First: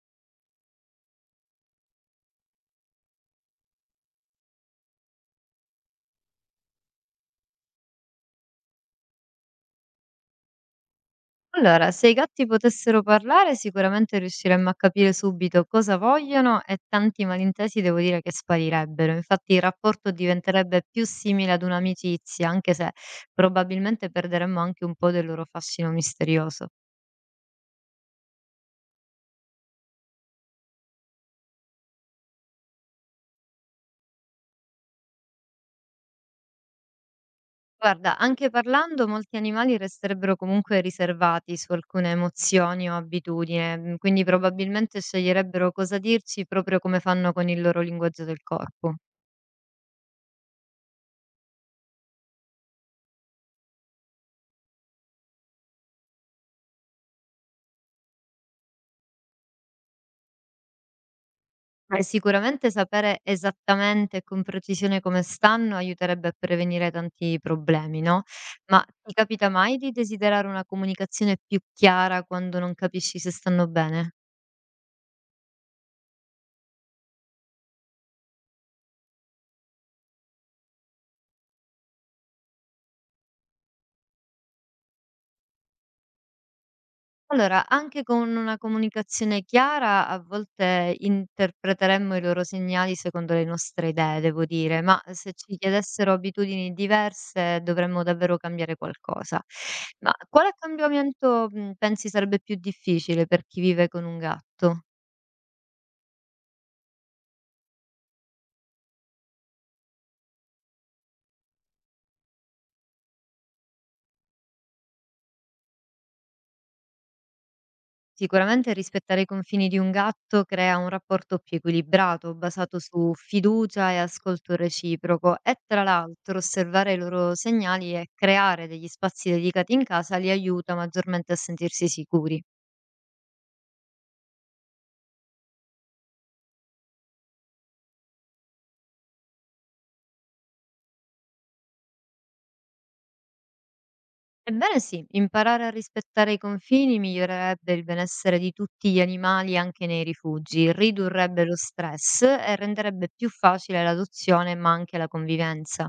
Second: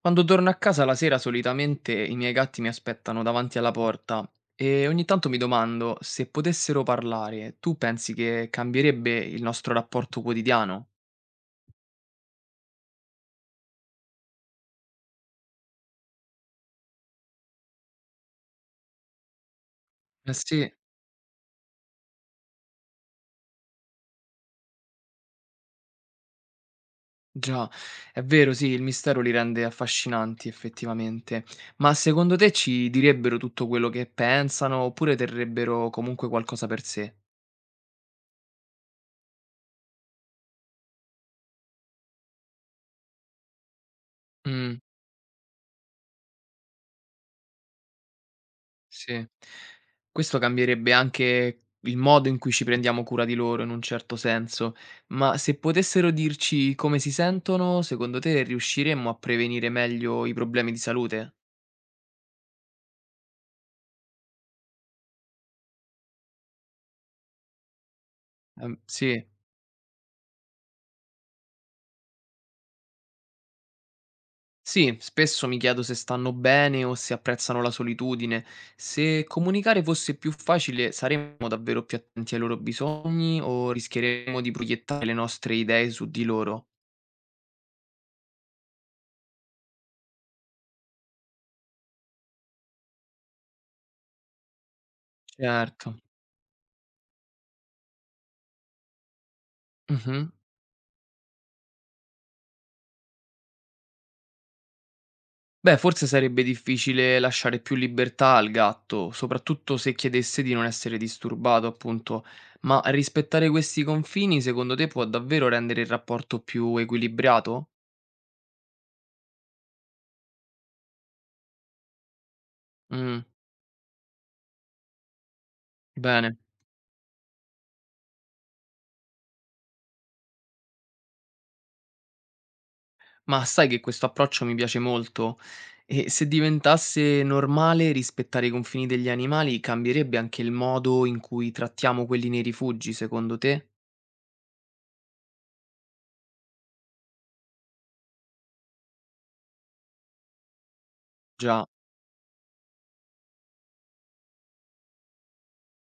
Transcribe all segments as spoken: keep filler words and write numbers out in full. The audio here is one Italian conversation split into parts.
Quando torno a casa la sera solitamente i miei gatti mi aspettano davanti alla porta e ogni tanto mi domando se potessero parlare, tu pensi che cambierebbe il nostro rapporto quotidiano? Allora, se i gatti potessero parlare, sicuramente riusciremmo a capire subito cosa vogliono e tanti malintesi devo dire che sparirebbero. Infatti il rapporto Eh sì, diventerebbe più simile ad un'amicizia, anche se probabilmente perderemmo anche un po' del loro fascino misterioso. già, è vero, sì, il mistero li rende affascinanti effettivamente, ma secondo te ci direbbero tutto quello che pensano oppure terrebbero comunque qualcosa per sé? Guarda, anche parlando, molti animali resterebbero comunque riservati su alcune emozioni o abitudini, mm, quindi Mm. probabilmente sceglierebbero cosa dirci proprio come fanno con il loro linguaggio del corpo. Sì. Questo cambierebbe anche il modo in cui ci prendiamo cura di loro in un certo senso, ma se potessero dirci come si sentono, secondo te riusciremmo a prevenire meglio i problemi di salute? Eh, sicuramente sapere esattamente e con precisione come stanno aiuterebbe a prevenire tanti problemi, no? Ehm, Ma ti Sì. capita mai di desiderare una comunicazione più chiara quando non capisci se stanno bene? Sì, spesso mi chiedo se stanno bene o se apprezzano la solitudine. Se comunicare fosse più facile, saremmo davvero più attenti ai loro bisogni o rischieremmo di proiettare le nostre idee su di loro? Allora, anche con una comunicazione chiara a volte interpreteremmo i loro segnali secondo le nostre idee, devo dire, ma eh, se ci Certo. chiedessero abitudini diverse dovremmo davvero cambiare qualcosa. Ma Mh-mh. quale cambiamento, mh, pensi sarebbe più difficile per chi vive con un gatto? Beh, forse sarebbe difficile lasciare più libertà al gatto, soprattutto se chiedesse di non essere disturbato, appunto. Ma rispettare questi confini, secondo te, può davvero rendere il rapporto più equilibrato? Sicuramente rispettare i confini di un gatto crea un rapporto più equilibrato, basato su Mm, fiducia e ascolto reciproco e tra l'altro bene. osservare i loro segnali e creare degli spazi dedicati in casa li aiuta maggiormente a sentirsi sicuri. Ma sai che questo approccio mi piace molto? E se diventasse normale rispettare i confini degli animali, cambierebbe anche il modo in cui trattiamo quelli nei rifugi, secondo te? Ebbene sì, imparare a rispettare i confini migliorerebbe il benessere di tutti gli animali anche nei rifugi, ridurrebbe lo Già. stress e renderebbe più facile l'adozione ma anche la convivenza.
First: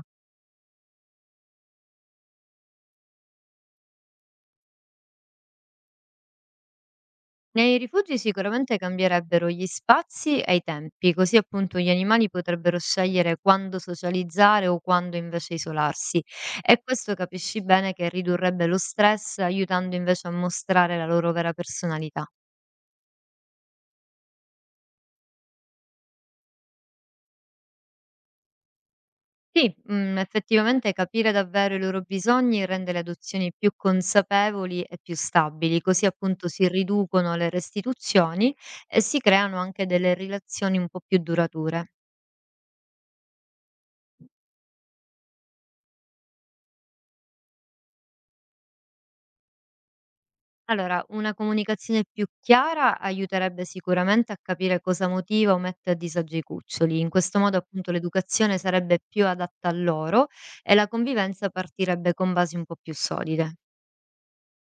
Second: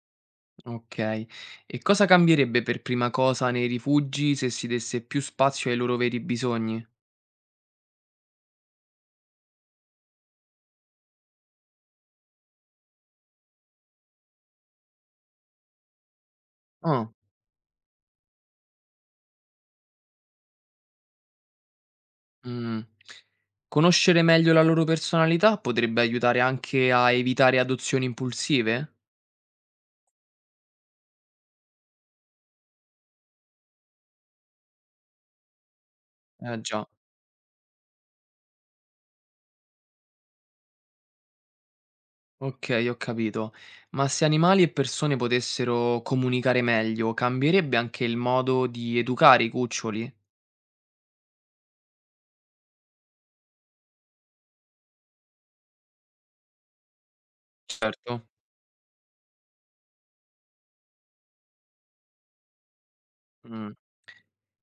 Okay. E cosa cambierebbe per prima cosa nei rifugi se si desse più spazio ai loro veri bisogni? Nei rifugi sicuramente cambierebbero gli spazi e i tempi, così appunto gli animali potrebbero scegliere quando socializzare o quando invece isolarsi. E Ah, questo capisci bene che ridurrebbe lo stress, aiutando invece a mostrare la loro vera personalità. mh. Conoscere meglio la loro personalità potrebbe aiutare anche a evitare adozioni impulsive? Sì, mm, effettivamente capire davvero i loro bisogni rende le adozioni più consapevoli e più stabili, così appunto Eh si già, riducono le restituzioni e si creano anche delle relazioni un po' più durature. okay, ho capito. Ma se animali e persone potessero comunicare meglio, cambierebbe anche il modo di educare i cuccioli? Allora, una comunicazione più chiara aiuterebbe sicuramente a capire cosa motiva o mette a disagio i cuccioli. In questo modo, appunto, Certo. l'educazione sarebbe più adatta a loro e la convivenza partirebbe con basi un po' più solide. Mh.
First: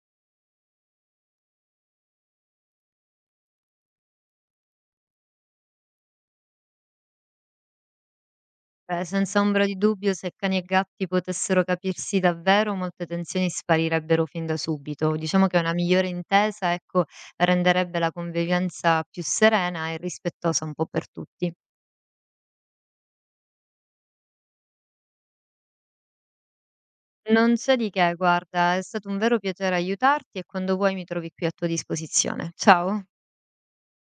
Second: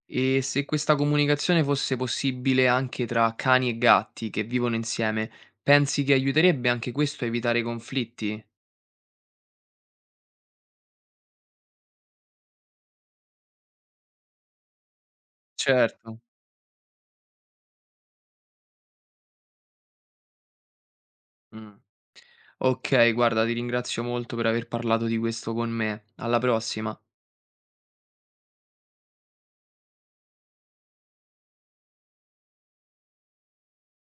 E se questa comunicazione fosse possibile anche tra cani e gatti che vivono insieme, pensi che aiuterebbe anche questo a evitare conflitti? Eh, senza ombra di dubbio, se cani e gatti potessero capirsi davvero, molte tensioni sparirebbero fin da subito. Diciamo che una migliore Certo. intesa, ecco, renderebbe la convivenza più serena e rispettosa un po' per tutti. Mm. Ok, guarda, ti ringrazio molto per aver parlato di questo con me. Alla prossima. Non c'è di che, guarda, è stato un vero piacere aiutarti e quando vuoi mi trovi qui a tua disposizione. Ciao.